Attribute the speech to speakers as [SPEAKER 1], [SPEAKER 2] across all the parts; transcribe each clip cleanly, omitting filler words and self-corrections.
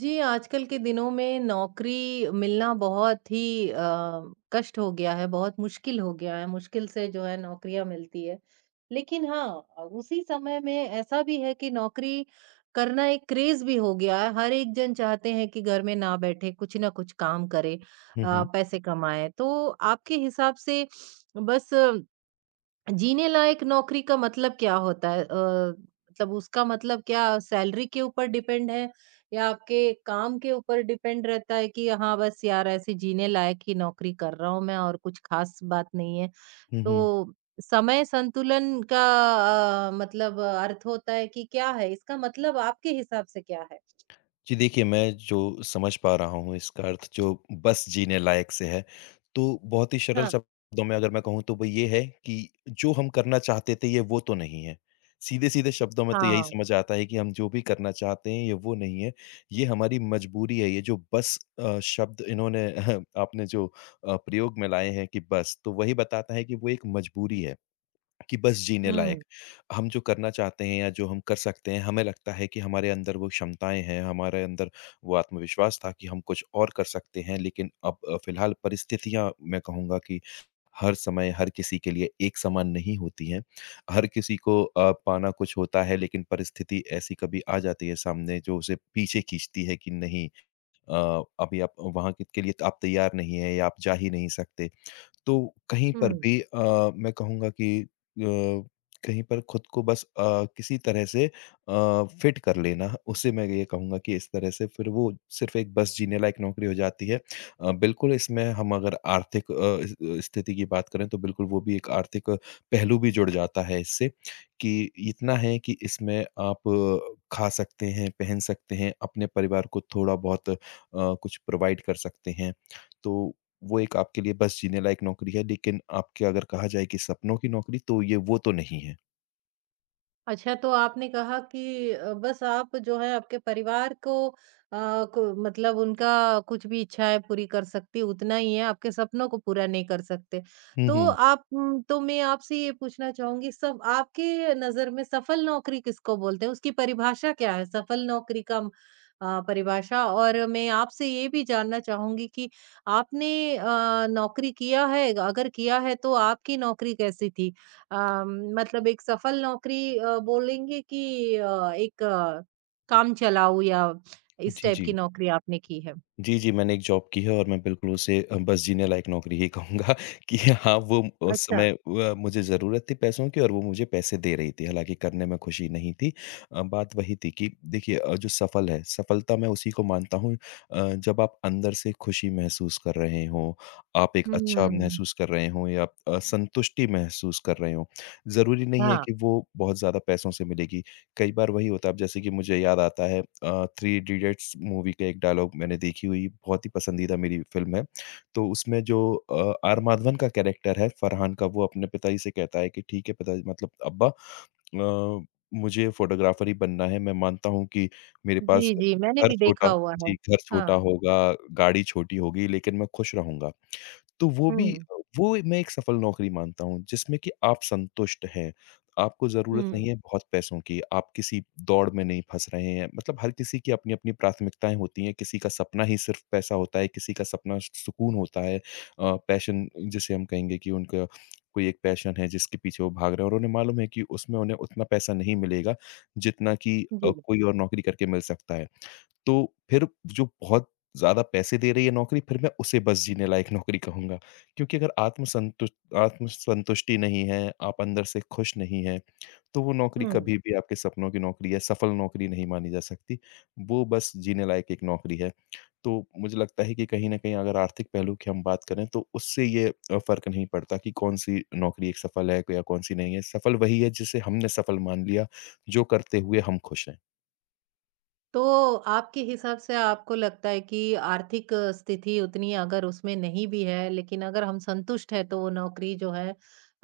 [SPEAKER 1] जी, आजकल के दिनों में नौकरी मिलना बहुत ही कष्ट हो गया है, बहुत मुश्किल हो गया है, मुश्किल से जो है नौकरियाँ मिलती है। लेकिन हाँ, उसी समय में ऐसा भी है कि नौकरी करना एक क्रेज़ भी हो गया है, हर एक जन चाहते हैं कि घर में ना बैठे, कुछ ना कुछ काम करे
[SPEAKER 2] हुँ, हुँ।
[SPEAKER 1] पैसे कमाएँ। तो आपके हिसाब से बस जीने लायक नौकरी का मतलब क्या होता है? मतलब उसका मतलब क्या सैलरी के ऊपर डिपेंड है या आपके काम के ऊपर डिपेंड रहता है कि हाँ, बस यार ऐसे जीने लायक ही नौकरी कर रहा हूँ मैं और कुछ खास बात नहीं है।
[SPEAKER 2] हुँ,
[SPEAKER 1] तो
[SPEAKER 2] हुँ।
[SPEAKER 1] समय संतुलन का मतलब अर्थ होता है कि क्या है? इसका मतलब आपके हिसाब से क्या है?
[SPEAKER 2] जी, देखिए मैं जो समझ पा रहा हूँ इसका अर्थ जो बस जीने लायक से है, तो बहुत ही सरल
[SPEAKER 1] हाँ,
[SPEAKER 2] शब्दों में अगर मैं कहूँ तो वो ये है कि जो हम करना चाहते थे ये वो तो नहीं है। सीधे-सीधे शब्दों में तो यही
[SPEAKER 1] हाँ।
[SPEAKER 2] समझ आता है कि हम जो भी करना चाहते हैं ये वो नहीं है, ये हमारी मजबूरी है, ये जो बस शब्द इन्होंने आपने जो प्रयोग में लाए हैं कि बस, तो वही बताता है कि वो एक मजबूरी है। कि बस जीने लायक।
[SPEAKER 1] हुँ,
[SPEAKER 2] हम जो करना चाहते हैं या जो हम कर सकते हैं, हमें लगता है कि हमारे अंदर वो क्षमताएँ हैं, हमारे अंदर वो आत्मविश्वास था कि हम कुछ और कर सकते हैं। लेकिन अब फ़िलहाल परिस्थितियाँ मैं कहूँगा कि हर समय हर किसी के लिए एक समान नहीं होती हैं। हर किसी को पाना कुछ होता है लेकिन परिस्थिति ऐसी कभी आ जाती है सामने जो उसे पीछे खींचती है कि नहीं अभी आप वहाँ के लिए तो आप तैयार नहीं हैं या आप जा ही नहीं सकते। तो कहीं
[SPEAKER 1] हुँ।
[SPEAKER 2] पर भी मैं कहूँगा कि कहीं पर खुद को बस किसी तरह से फिट कर लेना, उसे मैं ये कहूँगा कि इस तरह से फिर वो सिर्फ़ एक बस जीने लायक नौकरी हो जाती है। बिल्कुल इसमें हम अगर आर्थिक इस स्थिति की बात करें तो बिल्कुल वो भी एक आर्थिक पहलू भी जुड़ जाता है इससे, कि इतना है कि इसमें आप खा सकते हैं, पहन सकते हैं, अपने परिवार को थोड़ा-बहुत कुछ प्रोवाइड कर सकते हैं। तो वो एक आपके लिए बस जीने लायक नौकरी है, लेकिन आपके अगर कहा जाए कि सपनों की नौकरी तो ये वो तो नहीं है।
[SPEAKER 1] अच्छा, तो आपने कहा कि बस आप जो है आपके परिवार को मतलब उनका कुछ भी इच्छाएँ पूरी कर सकती उतना ही है, आपके सपनों को पूरा नहीं कर सकते।
[SPEAKER 2] हुँ, हुँ।
[SPEAKER 1] तो मैं आपसे ये पूछना चाहूँगी सब आपके नज़र में सफल नौकरी किसको बोलते हैं? उसकी परिभाषा क्या है? सफल नौकरी का परिभाषा और मैं आपसे ये भी जानना चाहूँगी कि आपने नौकरी किया है? अगर किया है तो आपकी नौकरी कैसी थी? अम, मतलब एक सफल नौकरी बोलेंगे कि एक काम चलाऊ या इस
[SPEAKER 2] जी,
[SPEAKER 1] टाइप की
[SPEAKER 2] जी।
[SPEAKER 1] नौकरी आपने की है?
[SPEAKER 2] जी, जी, मैंने एक जॉब की है और मैं बिल्कुल उसे बस जीने लायक नौकरी ही कहूँगा कि हाँ, वो उस
[SPEAKER 1] अच्छा।
[SPEAKER 2] समय मुझे ज़रूरत थी पैसों की और वो मुझे पैसे दे रही थी, हालाँकि करने में खुशी नहीं थी। बात वही थी कि देखिए जो सफल है, सफलता मैं उसी को मानता हूँ जब आप अंदर से खुशी महसूस कर रहे हों, आप एक अच्छा
[SPEAKER 1] हुँ,
[SPEAKER 2] महसूस कर रहे हों या आप, संतुष्टि महसूस कर रहे हों। ज़रूरी नहीं है
[SPEAKER 1] हाँ।
[SPEAKER 2] कि वो बहुत ज़्यादा पैसों से मिलेगी। कई बार वही होता है अब जैसे कि मुझे याद आता है थ्री इडियट्स मूवी का एक डायलॉग मैंने देखी हुई बहुत ही पसंदीदा मेरी फ़िल्म है। तो उसमें जो आर माधवन का कैरेक्टर है फरहान का वो अपने पिताजी से कहता है कि ठीक है पिताजी मतलब अब्बा मुझे फ़ोटोग्राफ़र ही बनना है। मैं मानता हूँ कि मेरे पास
[SPEAKER 1] जी, जी, मैंने
[SPEAKER 2] घर
[SPEAKER 1] भी
[SPEAKER 2] छोटा
[SPEAKER 1] देखा हुआ है।
[SPEAKER 2] जी, घर छोटा
[SPEAKER 1] हाँ।
[SPEAKER 2] होगा, गाड़ी छोटी होगी लेकिन मैं खुश रहूँगा। तो वो भी
[SPEAKER 1] हुँ,
[SPEAKER 2] वो मैं एक सफल नौकरी मानता हूँ, जिसमें कि आप संतुष्ट हैं। आपको ज़रूरत नहीं
[SPEAKER 1] हुँ,
[SPEAKER 2] है बहुत पैसों की, आप किसी दौड़ में नहीं फँस रहे हैं। मतलब हर किसी की अपनी-अपनी प्राथमिकताएँ होती हैं, किसी का सपना ही सिर्फ़ पैसा होता है, किसी का सपना सुकून होता है। पैशन जिसे हम कहेंगे कि उनका कोई एक पैशन है जिसके पीछे वो भाग रहे हैं और उन्हें मालूम है कि उसमें उन्हें उतना पैसा नहीं मिलेगा, जितना कि
[SPEAKER 1] जी,
[SPEAKER 2] कोई और नौकरी करके मिल सकता है। तो फिर जो बहुत ज़्यादा पैसे दे रही है नौकरी, फिर मैं उसे बस जीने लायक नौकरी कहूँगा। क्योंकि अगर आत्मसंतुष्टि नहीं है, आप अंदर से खुश नहीं हैं, तो वो नौकरी
[SPEAKER 1] हुँ।
[SPEAKER 2] कभी भी आपके सपनों की नौकरी या सफल नौकरी नहीं मानी जा सकती। वो बस जीने लायक एक नौकरी है। तो मुझे लगता है कि कहीं न कहीं अगर आर्थिक पहलू की हम बात करें, तो उससे ये फ़र्क नहीं पड़ता कि कौन-सी नौकरी एक सफल है या कौन-सी नहीं है। सफल वही है जिसे हमने सफल मान लिया, जो करते हुए हम खुश हैं।
[SPEAKER 1] तो आपके हिसाब से आपको लगता है कि आर्थिक स्थिति उतनी अगर उसमें नहीं भी है लेकिन अगर हम संतुष्ट है तो वो नौकरी जो है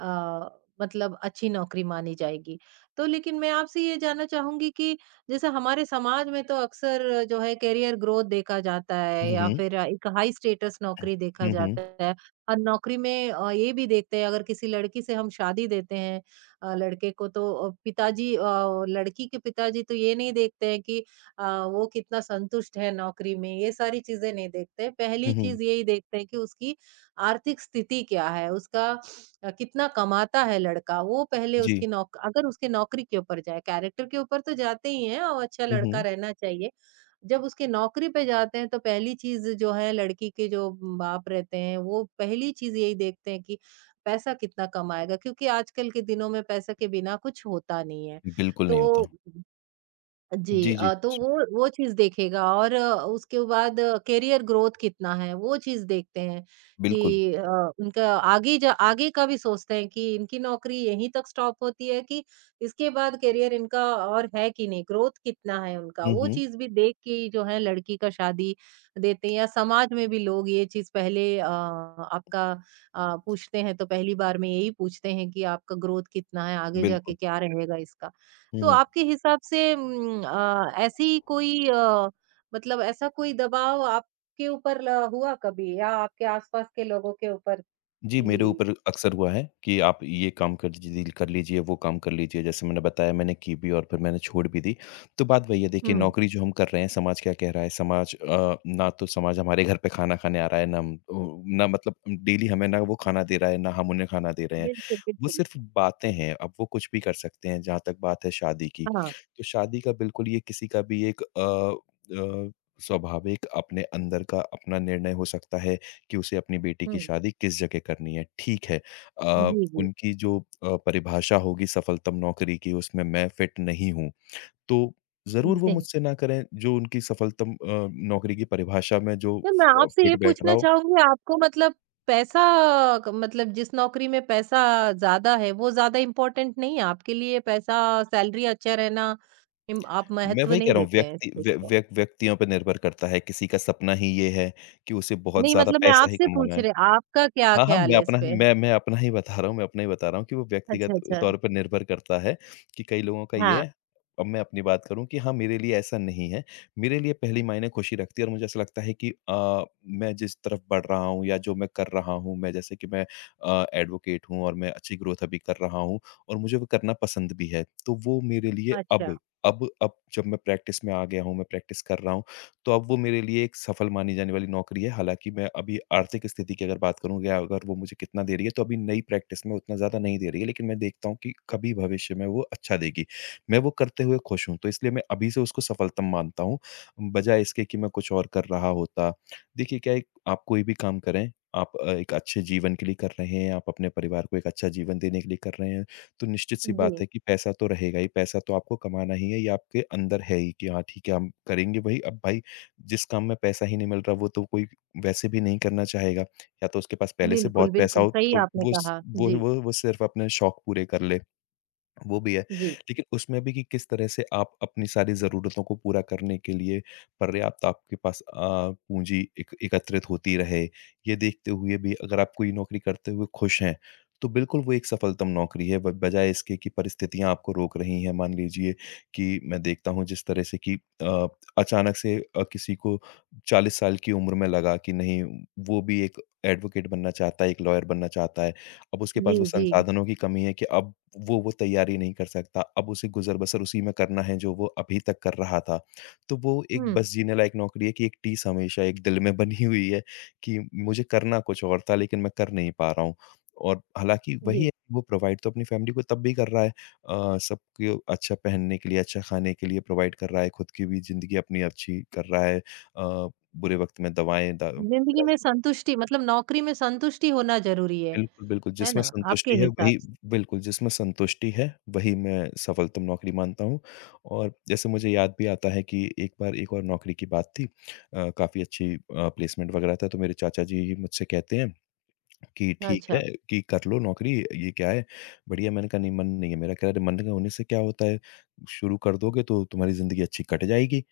[SPEAKER 1] आ, मतलब अच्छी नौकरी मानी जाएगी तो लेकिन मैं आपसे ये जानना चाहूंगी कि जैसे हमारे समाज में तो अक्सर जो है कैरियर ग्रोथ देखा जाता
[SPEAKER 2] हुँ,
[SPEAKER 1] है या
[SPEAKER 2] हुँ।
[SPEAKER 1] फिर एक हाई स्टेटस नौकरी देखा
[SPEAKER 2] हुँ, हुँ।
[SPEAKER 1] जाता है और नौकरी में ये भी देखते हैं अगर किसी लड़की से हम शादी देते हैं लड़के को तो लड़की के पिताजी तो ये नहीं देखते हैं कि अ, वो कितना संतुष्ट है नौकरी में, ये सारी चीज़ें नहीं देखते।
[SPEAKER 2] हुँ,
[SPEAKER 1] पहली
[SPEAKER 2] हुँ।
[SPEAKER 1] चीज़ यही देखते हैं कि उसकी आर्थिक स्थिति क्या है, उसका कितना कमाता है लड़का, वो पहले
[SPEAKER 2] जी।
[SPEAKER 1] उसकी नौक अगर उसकी नौकरी के ऊपर जाए, कैरेक्टर के ऊपर तो जाते ही हैं और अच्छा
[SPEAKER 2] हुँ,
[SPEAKER 1] लड़का
[SPEAKER 2] हुँ।
[SPEAKER 1] रहना चाहिए। जब उसकी नौकरी पे जाते हैं, तो पहली चीज़ जो है लड़की के जो बाप रहते हैं, वो पहली चीज़ यही देखते हैं कि पैसा कितना कमाएगा क्योंकि आजकल के दिनों में पैसा के बिना कुछ होता नहीं है।
[SPEAKER 2] बिल्कुल नहीं
[SPEAKER 1] तो
[SPEAKER 2] होता।
[SPEAKER 1] जी
[SPEAKER 2] जी, जी,
[SPEAKER 1] अ, तो
[SPEAKER 2] जी।
[SPEAKER 1] वो चीज़ देखेगा और उसके बाद करियर ग्रोथ कितना है, वो चीज़ देखते हैं
[SPEAKER 2] बिल्कुल।
[SPEAKER 1] कि उनका आगे का भी सोचते हैं कि इनकी नौकरी यहीं तक स्टॉप होती है कि इसके बाद करियर इनका और है कि नहीं, ग्रोथ कितना है उनका,
[SPEAKER 2] हुँ,
[SPEAKER 1] वो
[SPEAKER 2] हुँ।
[SPEAKER 1] चीज़ भी देख के ही जो है लड़की का शादी देते हैं या समाज में भी लोग ये चीज़ पहले आपका पूछते हैं तो पहली बार में यही पूछते हैं कि आपका ग्रोथ कितना है, आगे
[SPEAKER 2] बिल्कुल।
[SPEAKER 1] जाके क्या रहेगा इसका।
[SPEAKER 2] हुँ,
[SPEAKER 1] तो
[SPEAKER 2] हुँ।
[SPEAKER 1] आपके हिसाब से ऐसी मतलब ऐसा कोई दबाव आपके ऊपर ल हुआ कभी या आपके आस-पास के लोगों के ऊपर
[SPEAKER 2] जी, मेरे
[SPEAKER 1] कि
[SPEAKER 2] ऊपर अक्सर हुआ है कि आप ये काम कर जी कर लीजिए, वो काम कर लीजिए। जैसे मैंने बताया मैंने की भी और फिर मैंने छोड़ भी दी। तो बात वही है देखिए
[SPEAKER 1] हुँ।
[SPEAKER 2] नौकरी जो हम कर रहे हैं, समाज क्या कह रहा है? समाज ना तो समाज हमारे घर पे खाना खाने आ रहा है, ना हम ना मतलब डेली हमें ना वो खाना दे रहा है, ना हम उन्हें खाना दे रहे हैं।
[SPEAKER 1] बिल्कुल,
[SPEAKER 2] वो
[SPEAKER 1] बिल्कुल।
[SPEAKER 2] सिर्फ़ बातें हैं, अब वो कुछ भी कर सकते हैं जहाँ तक बात है शादी की।
[SPEAKER 1] हाँ।
[SPEAKER 2] तो शादी का बिल्कुल ये किसी का भी एक स्वाभाविक अपने अंदर का अपना निर्णय हो सकता है। कि उसे अपनी बेटी की
[SPEAKER 1] हुँ।
[SPEAKER 2] शादी किस जगह करनी है, ठीक है।
[SPEAKER 1] जी, जी।
[SPEAKER 2] उनकी जो परिभाषा होगी सफलतम नौकरी की उसमें मैं फिट नहीं हूँ, तो ज़रूर वो
[SPEAKER 1] जी।
[SPEAKER 2] मुझसे ना करें जो उनकी सफलतम नौकरी की परिभाषा में जो
[SPEAKER 1] तो मैं
[SPEAKER 2] फ
[SPEAKER 1] आपसे ये
[SPEAKER 2] फिट बैठ रहा
[SPEAKER 1] पूछना
[SPEAKER 2] हो।
[SPEAKER 1] चाहूँगी आपको मतलब पैसा क मतलब जिस नौकरी में पैसा ज़्यादा है वो ज़्यादा इम्पोर्टेंट नहीं है आपके लिए पैसा सैलरी अच्छा रहना इम आप
[SPEAKER 2] मैं
[SPEAKER 1] महत्व
[SPEAKER 2] वही कह
[SPEAKER 1] नहीं
[SPEAKER 2] रहा हूँ
[SPEAKER 1] देते हैं इस
[SPEAKER 2] व्यक्ति
[SPEAKER 1] चीज़
[SPEAKER 2] व्य
[SPEAKER 1] को?
[SPEAKER 2] व्य व्यक्तियों पे निर्भर करता है, किसी का सपना ही ये है कि उसे बहुत
[SPEAKER 1] नहीं
[SPEAKER 2] ज़्यादा
[SPEAKER 1] मतलब मैं
[SPEAKER 2] पैसा ही
[SPEAKER 1] आपसे
[SPEAKER 2] कमाना
[SPEAKER 1] पूछ
[SPEAKER 2] है।
[SPEAKER 1] रही आपका क्या
[SPEAKER 2] हाँ, हाँ, मैं
[SPEAKER 1] ख़्याल है इस
[SPEAKER 2] अपना
[SPEAKER 1] पे?
[SPEAKER 2] मैं मैं अपना ही बता रहा हूँ कि वो व्यक्तिगत
[SPEAKER 1] अच्छा, अच्छा।
[SPEAKER 2] तौर पर निर्भर करता है कि कई लोगों का ये
[SPEAKER 1] हाँ।
[SPEAKER 2] है। अब मैं अपनी बात करूँ कि हाँ, मेरे लिए ऐसा नहीं है। मेरे लिए पहली मायने खुशी रखती है और मुझे ऐसा लगता है कि मैं जिस तरफ बढ़ रहा हूँ या जो मैं कर रहा हूँ, मैं जैसे कि मैं एडवोकेट हूँ और मैं अच्छी ग्रोथ अभी कर रहा हूँ और मुझे वो करना पसंद भी है। तो वो मेरे लिए
[SPEAKER 1] अच्छा।
[SPEAKER 2] अब जब मैं प्रैक्टिस में आ गया हूँ, मैं प्रैक्टिस कर रहा हूँ, तो अब वो मेरे लिए एक सफल मानी जाने वाली नौकरी है। हालाँकि मैं अभी आर्थिक स्थिति की अगर बात करूँ या अगर वो मुझे कितना दे रही है, तो अभी नई प्रैक्टिस में उतना ज़्यादा नहीं दे रही है, लेकिन मैं देखता हूँ कि कभी भविष्य में वो अच्छा देगी। मैं वो करते हुए खुश हूँ, तो इसलिए मैं अभी से उसको सफलतम मानता हूँ, बजाए इसके कि मैं कुछ और कर रहा होता। देखिए क्या है, आप कोई भी काम करें, आप एक अच्छे जीवन के लिए कर रहे हैं, आप अपने परिवार को एक अच्छा जीवन देने के लिए कर रहे हैं, तो निश्चित-सी बात
[SPEAKER 1] जी,
[SPEAKER 2] है कि पैसा तो रहेगा ही, पैसा तो आपको कमाना ही है, ये आपके अंदर है ही कि हाँ, ठीक है, हम करेंगे वही। अब भाई जिस काम में पैसा ही नहीं मिल रहा, वो तो कोई वैसे भी नहीं करना चाहेगा। या तो उसके पास पहले से
[SPEAKER 1] बिल्कुल,
[SPEAKER 2] बहुत पैसा
[SPEAKER 1] बिल्कुल,
[SPEAKER 2] हो,
[SPEAKER 1] सही
[SPEAKER 2] तो
[SPEAKER 1] आपने
[SPEAKER 2] वो स
[SPEAKER 1] कहा। जी,
[SPEAKER 2] वो सिर्फ़ अपने शौक पूरे कर ले। वो भी है।
[SPEAKER 1] जी,
[SPEAKER 2] लेकिन उसमें भी कि किस तरह से आप अपनी सारी ज़रूरतों को पूरा करने के लिए पर्याप्त आपके पास पूँजी एक एकत्रित होती रहे, ये देखते हुए भी अगर आप कोई नौकरी करते हुए खुश हैं, तो बिल्कुल वो एक सफलतम नौकरी है ब बजाए इसके कि परिस्थितियाँ आपको रोक रही हैं। मान लीजिए कि मैं देखता हूँ जिस तरह से कि अ, अचानक से किसी को 40 साल की उम्र में लगा कि नहीं, वो भी एक एडवोकेट बनना चाहता है, एक लॉयर बनना चाहता है। अब उसके
[SPEAKER 1] जी,
[SPEAKER 2] पास वो
[SPEAKER 1] जी।
[SPEAKER 2] संसाधनों की कमी है कि अब वो तैयारी नहीं कर सकता, अब उसे गुज़र-बसर उसी में करना है जो वो अभी तक कर रहा था। तो वो एक
[SPEAKER 1] हुँ,
[SPEAKER 2] बस जीने लायक नौकरी है कि एक टीस हमेशा एक दिल में बनी हुई है कि मुझे करना कुछ और था लेकिन मैं कर नहीं पा रहा हूँ। और हालाँकि वही
[SPEAKER 1] जी।
[SPEAKER 2] है वो प्रोवाइड तो अपनी फ़ैमिली को तब भी कर रहा है सबको अच्छा पहनने के लिए, अच्छा खाने के लिए प्रोवाइड कर रहा है, खुद की भी ज़िंदगी अपनी अच्छी कर रहा है। बुरे वक़्त में दवाएँ द
[SPEAKER 1] ज़िंदगी में संतुष्टि मतलब नौकरी में संतुष्टि होना ज़रूरी
[SPEAKER 2] बिल्कुल, बिल्कुल,
[SPEAKER 1] है
[SPEAKER 2] जिसमें
[SPEAKER 1] ना?
[SPEAKER 2] संतुष्टि
[SPEAKER 1] आपके
[SPEAKER 2] है
[SPEAKER 1] हिसाब
[SPEAKER 2] वही।
[SPEAKER 1] से।
[SPEAKER 2] बिल्कुल, जिसमें संतुष्टि है, वही मैं सफलतम नौकरी मानता हूँ। और जैसे मुझे याद भी आता है कि एक बार एक और नौकरी की बात थी काफ़ी अच्छी प्लेसमेंट वगैरह था, तो मेरे चाचा जी मुझसे कहते हैं कि, "ठीक
[SPEAKER 1] अच्छा।
[SPEAKER 2] है कि कर लो नौकरी, ये क्या है, बढ़िया।" मैंने कहा, "नहीं, मन नहीं है मेरा।" कह रहे, "मन का होने से क्या होता है? शुरू कर दोगे तो तुम्हारी ज़िंदगी अच्छी कट जाएगी।"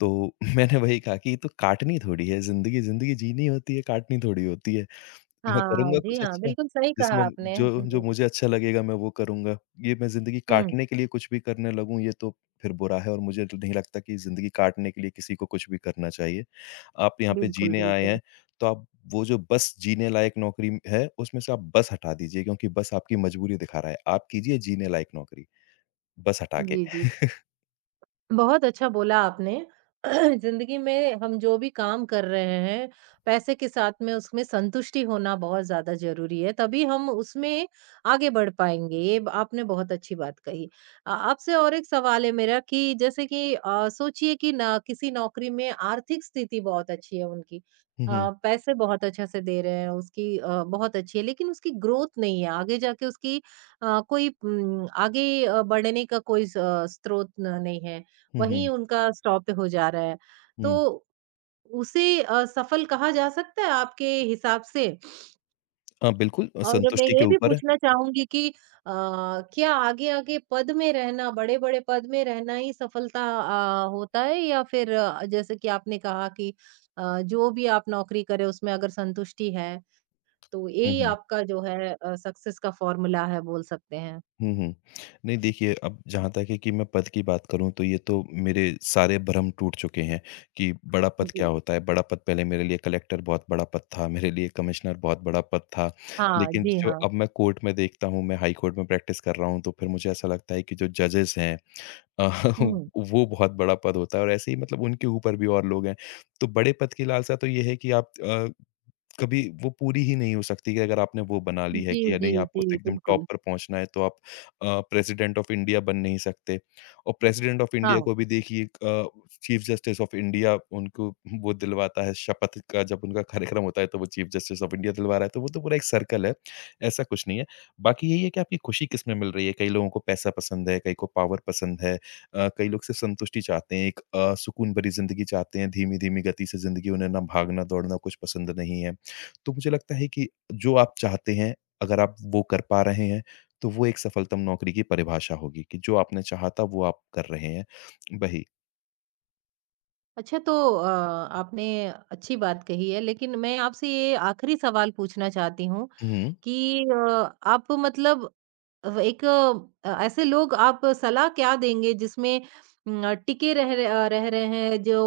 [SPEAKER 2] तो मैंने वही कहा कि ये तो काटनी थोड़ी है ज़िंदगी, ज़िंदगी जीनी होती है, काटनी थोड़ी होती है। मैं
[SPEAKER 1] हाँ,
[SPEAKER 2] करूँगा
[SPEAKER 1] जी
[SPEAKER 2] कुछ
[SPEAKER 1] हाँ,
[SPEAKER 2] अच्छा,
[SPEAKER 1] बिल्कुल सही कहा
[SPEAKER 2] जिसमें
[SPEAKER 1] आपने।
[SPEAKER 2] जो जो
[SPEAKER 1] जी।
[SPEAKER 2] मुझे अच्छा लगेगा मैं वो करूँगा। ये मैं ज़िंदगी
[SPEAKER 1] हुँ,
[SPEAKER 2] काटने के लिए कुछ भी करने लगूँ ये तो फिर बुरा है और मुझे तो नहीं लगता कि ज़िंदगी काटने के लिए किसी को कुछ भी करना चाहिए। आप यहाँ पे
[SPEAKER 1] बिल्कुल,
[SPEAKER 2] जीने आए
[SPEAKER 1] बिल्कुल।
[SPEAKER 2] हैं, तो आप वो जो बस जीने लायक नौकरी है उसमें से आप बस हटा दीजिए क्योंकि बस आपकी मजबूरी दिखा रहा है। आप कीजिए जीने लायक नौकरी, बस हटा के।
[SPEAKER 1] जी, जी। बहुत अच्छा बोला आपने। ज़िंदगी में हम जो भी काम कर रहे हैं, पैसे के साथ में उसमें संतुष्टि होना बहुत ज़्यादा ज़रूरी है, तभी हम उसमें आगे बढ़ पाएँगे। ये ब आपने बहुत अच्छी बात कही। आपसे और एक सवाल है मेरा कि जैसे कि सोचिए कि ना किसी नौकरी में आर्थिक स्थिति बहुत अच्छी है उनकी।
[SPEAKER 2] हुँ,
[SPEAKER 1] अ,
[SPEAKER 2] हुँ।
[SPEAKER 1] पैसे बहुत अच्छे से दे रहे हैं, उसकी बहुत अच्छी है, लेकिन उसकी ग्रोथ नहीं है। आगे जाके उसकी कोई आगे बढ़ने का कोई स स्रोत न नहीं है।
[SPEAKER 2] हुँ, हुँ,
[SPEAKER 1] वहीं उनका स्टॉप हो जा रहा है। तो
[SPEAKER 2] हुँ।
[SPEAKER 1] उसे सफल कहा जा सकता है आपके हिसाब से?
[SPEAKER 2] हाँ, बिल्कुल
[SPEAKER 1] और मैं
[SPEAKER 2] संतुष्टि के
[SPEAKER 1] ये भी
[SPEAKER 2] ऊपर है।
[SPEAKER 1] पूछना चाहूँगी कि क्या आगे-आगे पद में रहना, बड़े-बड़े पद में रहना ही सफलता होता है या फिर जैसे कि आपने कहा कि जो भी आप नौकरी करें उसमें अगर संतुष्टि है, तो
[SPEAKER 2] हुँ,
[SPEAKER 1] यही
[SPEAKER 2] हुँ।
[SPEAKER 1] आपका जो है सक्सेस का फ़ॉर्मूला है बोल सकते हैं?
[SPEAKER 2] हुँ, हुँ। नहीं देखिए, अब जहाँ तक है कि मैं पद की बात करूँ तो ये तो मेरे सारे भ्रम टूट चुके हैं कि बड़ा पद क्या
[SPEAKER 1] जी।
[SPEAKER 2] होता है? बड़ा पद पहले मेरे लिए कलेक्टर बहुत बड़ा पद था, मेरे लिए कमिश्नर बहुत बड़ा पद था।
[SPEAKER 1] हाँ,
[SPEAKER 2] लेकिन
[SPEAKER 1] जी
[SPEAKER 2] जो
[SPEAKER 1] हाँ।
[SPEAKER 2] अब मैं कोर्ट में देखता हूँ, मैं हाई कोर्ट में प्रैक्टिस कर रहा हूँ तो फिर मुझे ऐसा लगता है कि जो जजेस हैं अ,
[SPEAKER 1] हुँ।
[SPEAKER 2] वो बहुत बड़ा पद होता है और ऐसे ही मतलब उनके ऊपर भी और लोग हैं। तो बड़े पद की लालसा तो ये है कि आप कभी वो पूरी ही नहीं हो सकती कि अगर आपने वो बना ली है
[SPEAKER 1] जी,
[SPEAKER 2] कि या
[SPEAKER 1] जी,
[SPEAKER 2] नहीं आपको
[SPEAKER 1] जी,
[SPEAKER 2] तो एकदम टॉप
[SPEAKER 1] बिल्कुल।
[SPEAKER 2] पर पहुँचना है तो आप प्रेसिडेंट ऑफ इंडिया बन नहीं सकते। और प्रेसिडेंट ऑफ इंडिया
[SPEAKER 1] हाँ।
[SPEAKER 2] को भी देखिए, चीफ जस्टिस ऑफ इंडिया उनको वो दिलवाता है शपथ का जब उनका कार्यक्रम होता है तो वो चीफ जस्टिस ऑफ इंडिया दिलवा रहा है, तो वो तो पूरा एक सर्कल है, ऐसा कुछ नहीं है। बाकी यही है कि आपकी खुशी किसमें मिल रही है, कई लोगों को पैसा पसंद है, कई को पावर पसंद है, कई लोग सिर्फ़ संतुष्टि चाहते हैं, एक सुकून भरी ज़िंदगी चाहते हैं, धीमी-धीमी गति से ज़िंदगी उन्हें ना भागना-दौड़ना कुछ पसंद नहीं है। तो मुझे लगता है कि जो आप चाहते हैं, अगर आप वो कर पा रहे हैं, तो वो एक सफलतम नौकरी की परिभाषा होगी कि जो आपने चाहा था वो आप कर रहे हैं। वही
[SPEAKER 1] अच्छा तो अ, आपने अच्छी बात कही है लेकिन मैं आपसे ये आखिरी सवाल पूछना चाहती हूँ
[SPEAKER 2] हुँ,
[SPEAKER 1] कि आप मतलब अब एक ऐसे लोग आप सलाह क्या देंगे जिसमें टिके रह रहे हैं जो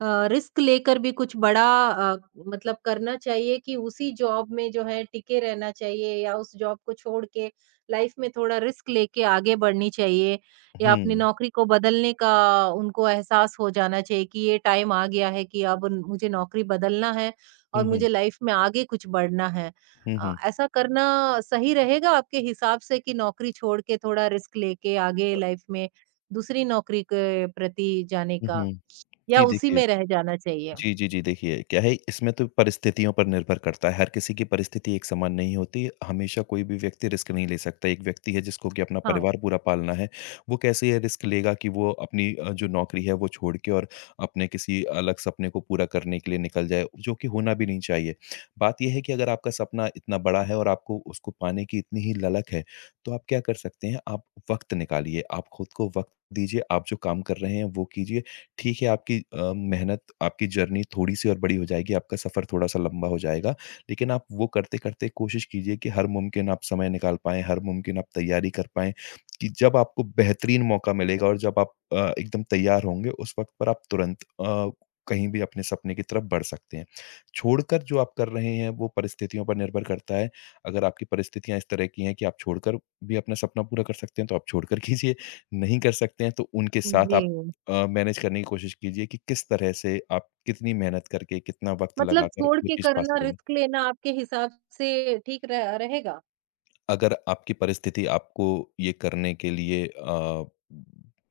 [SPEAKER 1] अ, रिस्क लेकर भी कुछ बड़ा मतलब करना चाहिए कि उसी जॉब में जो है टिके रहना चाहिए या उस जॉब को छोड़ के लाइफ में थोड़ा रिस्क लेके आगे बढ़नी चाहिए या अपनी
[SPEAKER 2] हुँ,
[SPEAKER 1] नौकरी को बदलने का उनको एहसास हो जाना चाहिए कि ये टाइम आ गया है कि अब मुझे नौकरी बदलना है और
[SPEAKER 2] हुँ, हुँ,
[SPEAKER 1] मुझे लाइफ में आगे कुछ बढ़ना है
[SPEAKER 2] हुँ, हुँ,
[SPEAKER 1] ऐसा करना सही रहेगा आपके हिसाब से कि नौकरी छोड़ के थोड़ा रिस्क लेके आगे लाइफ में दूसरी नौकरी के प्रति जाने
[SPEAKER 2] हुँ,
[SPEAKER 1] का
[SPEAKER 2] हुँ।
[SPEAKER 1] या
[SPEAKER 2] जी,
[SPEAKER 1] उसी
[SPEAKER 2] देखिए
[SPEAKER 1] में रह जाना चाहिए?
[SPEAKER 2] जी, जी, जी। देखिए, क्या है इसमें तो परिस्थितियों पर निर्भर करता है। हर किसी की परिस्थिति एक समान नहीं होती। हमेशा कोई भी व्यक्ति रिस्क नहीं ले सकता। एक व्यक्ति है जिसको कि अपना
[SPEAKER 1] हाँ,
[SPEAKER 2] परिवार पूरा पालना है, वो कैसे ये रिस्क लेगा कि वो अपनी जो नौकरी है वो छोड़ के और अपने किसी अलग सपने को पूरा करने के लिए निकल जाए, जो कि होना भी नहीं चाहिए। बात ये है कि अगर आपका सपना इतना बड़ा है और आपको उसको पाने की इतनी ही ललक है, तो आप क्या कर सकते हैं? आप वक़्त निकालिए, आप खुद को वक़्त दीजिए, आप जो काम कर रहे हैं वो कीजिए। ठीक है, आपकी मेहनत, आपकी जर्नी थोड़ी-सी और बड़ी हो जाएगी, आपका सफ़र थोड़ा-सा लंबा हो जाएगा, लेकिन आप वो करते-करते कोशिश कीजिए कि हर मुमकिन आप समय निकाल पाएँ, हर मुमकिन आप तैयारी कर पाएँ, कि जब आपको बेहतरीन मौका मिलेगा और जब आप एकदम तैयार होंगे, उस वक़्त पर आप तुरंत कहीं भी अपने सपने की तरफ बढ़ सकते हैं। छोड़कर जो आप कर रहे हैं, वो परिस्थितियों पर निर्भर करता है। अगर आपकी परिस्थितियाँ इस तरह की हैं कि आप छोड़कर भी अपना सपना पूरा कर सकते हैं, तो आप छोड़कर कीजिए, नहीं कर सकते हैं, तो उनके साथ
[SPEAKER 1] जी।
[SPEAKER 2] आप मैनेज करने की कोशिश कीजिए कि किस तरह से आप कितनी मेहनत करके, कितना वक़्त
[SPEAKER 1] मतलब
[SPEAKER 2] लगाकर
[SPEAKER 1] छोड़
[SPEAKER 2] वो
[SPEAKER 1] के
[SPEAKER 2] चीज़ पा
[SPEAKER 1] करना,
[SPEAKER 2] सकेंगे।
[SPEAKER 1] रिस्क लेना आपके हिसाब से ठीक र रहेगा?
[SPEAKER 2] अगर आपकी परिस्थिति आपको ये करने के लिए,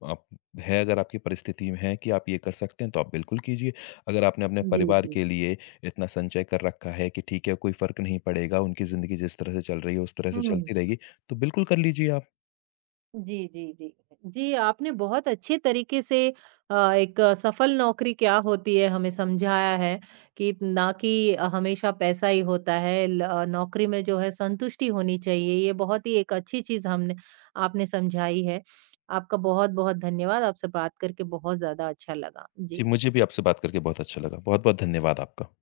[SPEAKER 2] आप है अगर आपकी परिस्थिति है कि आप ये कर सकते हैं, तो आप बिल्कुल कीजिए। अगर आपने अपने
[SPEAKER 1] जी,
[SPEAKER 2] परिवार
[SPEAKER 1] जी।
[SPEAKER 2] के लिए इतना संचय कर रखा है कि ठीक है, कोई फ़र्क नहीं पड़ेगा, उनकी ज़िंदगी जिस तरह से चल रही है, उस तरह से
[SPEAKER 1] हुँ।
[SPEAKER 2] चलती रहेगी, तो बिल्कुल कर लीजिए आप।
[SPEAKER 1] जी, जी, जी। जी, आपने बहुत अच्छे तरीके से एक सफल नौकरी क्या होती है हमें समझाया है कि ना कि हमेशा पैसा ही होता है नौकरी में जो है संतुष्टि होनी चाहिए। ये बहुत ही एक अच्छी चीज़ हमने आपने समझाई है। आपका बहुत-बहुत धन्यवाद। आपसे बात करके बहुत ज़्यादा अच्छा लगा।
[SPEAKER 2] जी,
[SPEAKER 1] जी।
[SPEAKER 2] मुझे भी आपसे बात करके बहुत अच्छा लगा। बहुत-बहुत धन्यवाद आपका।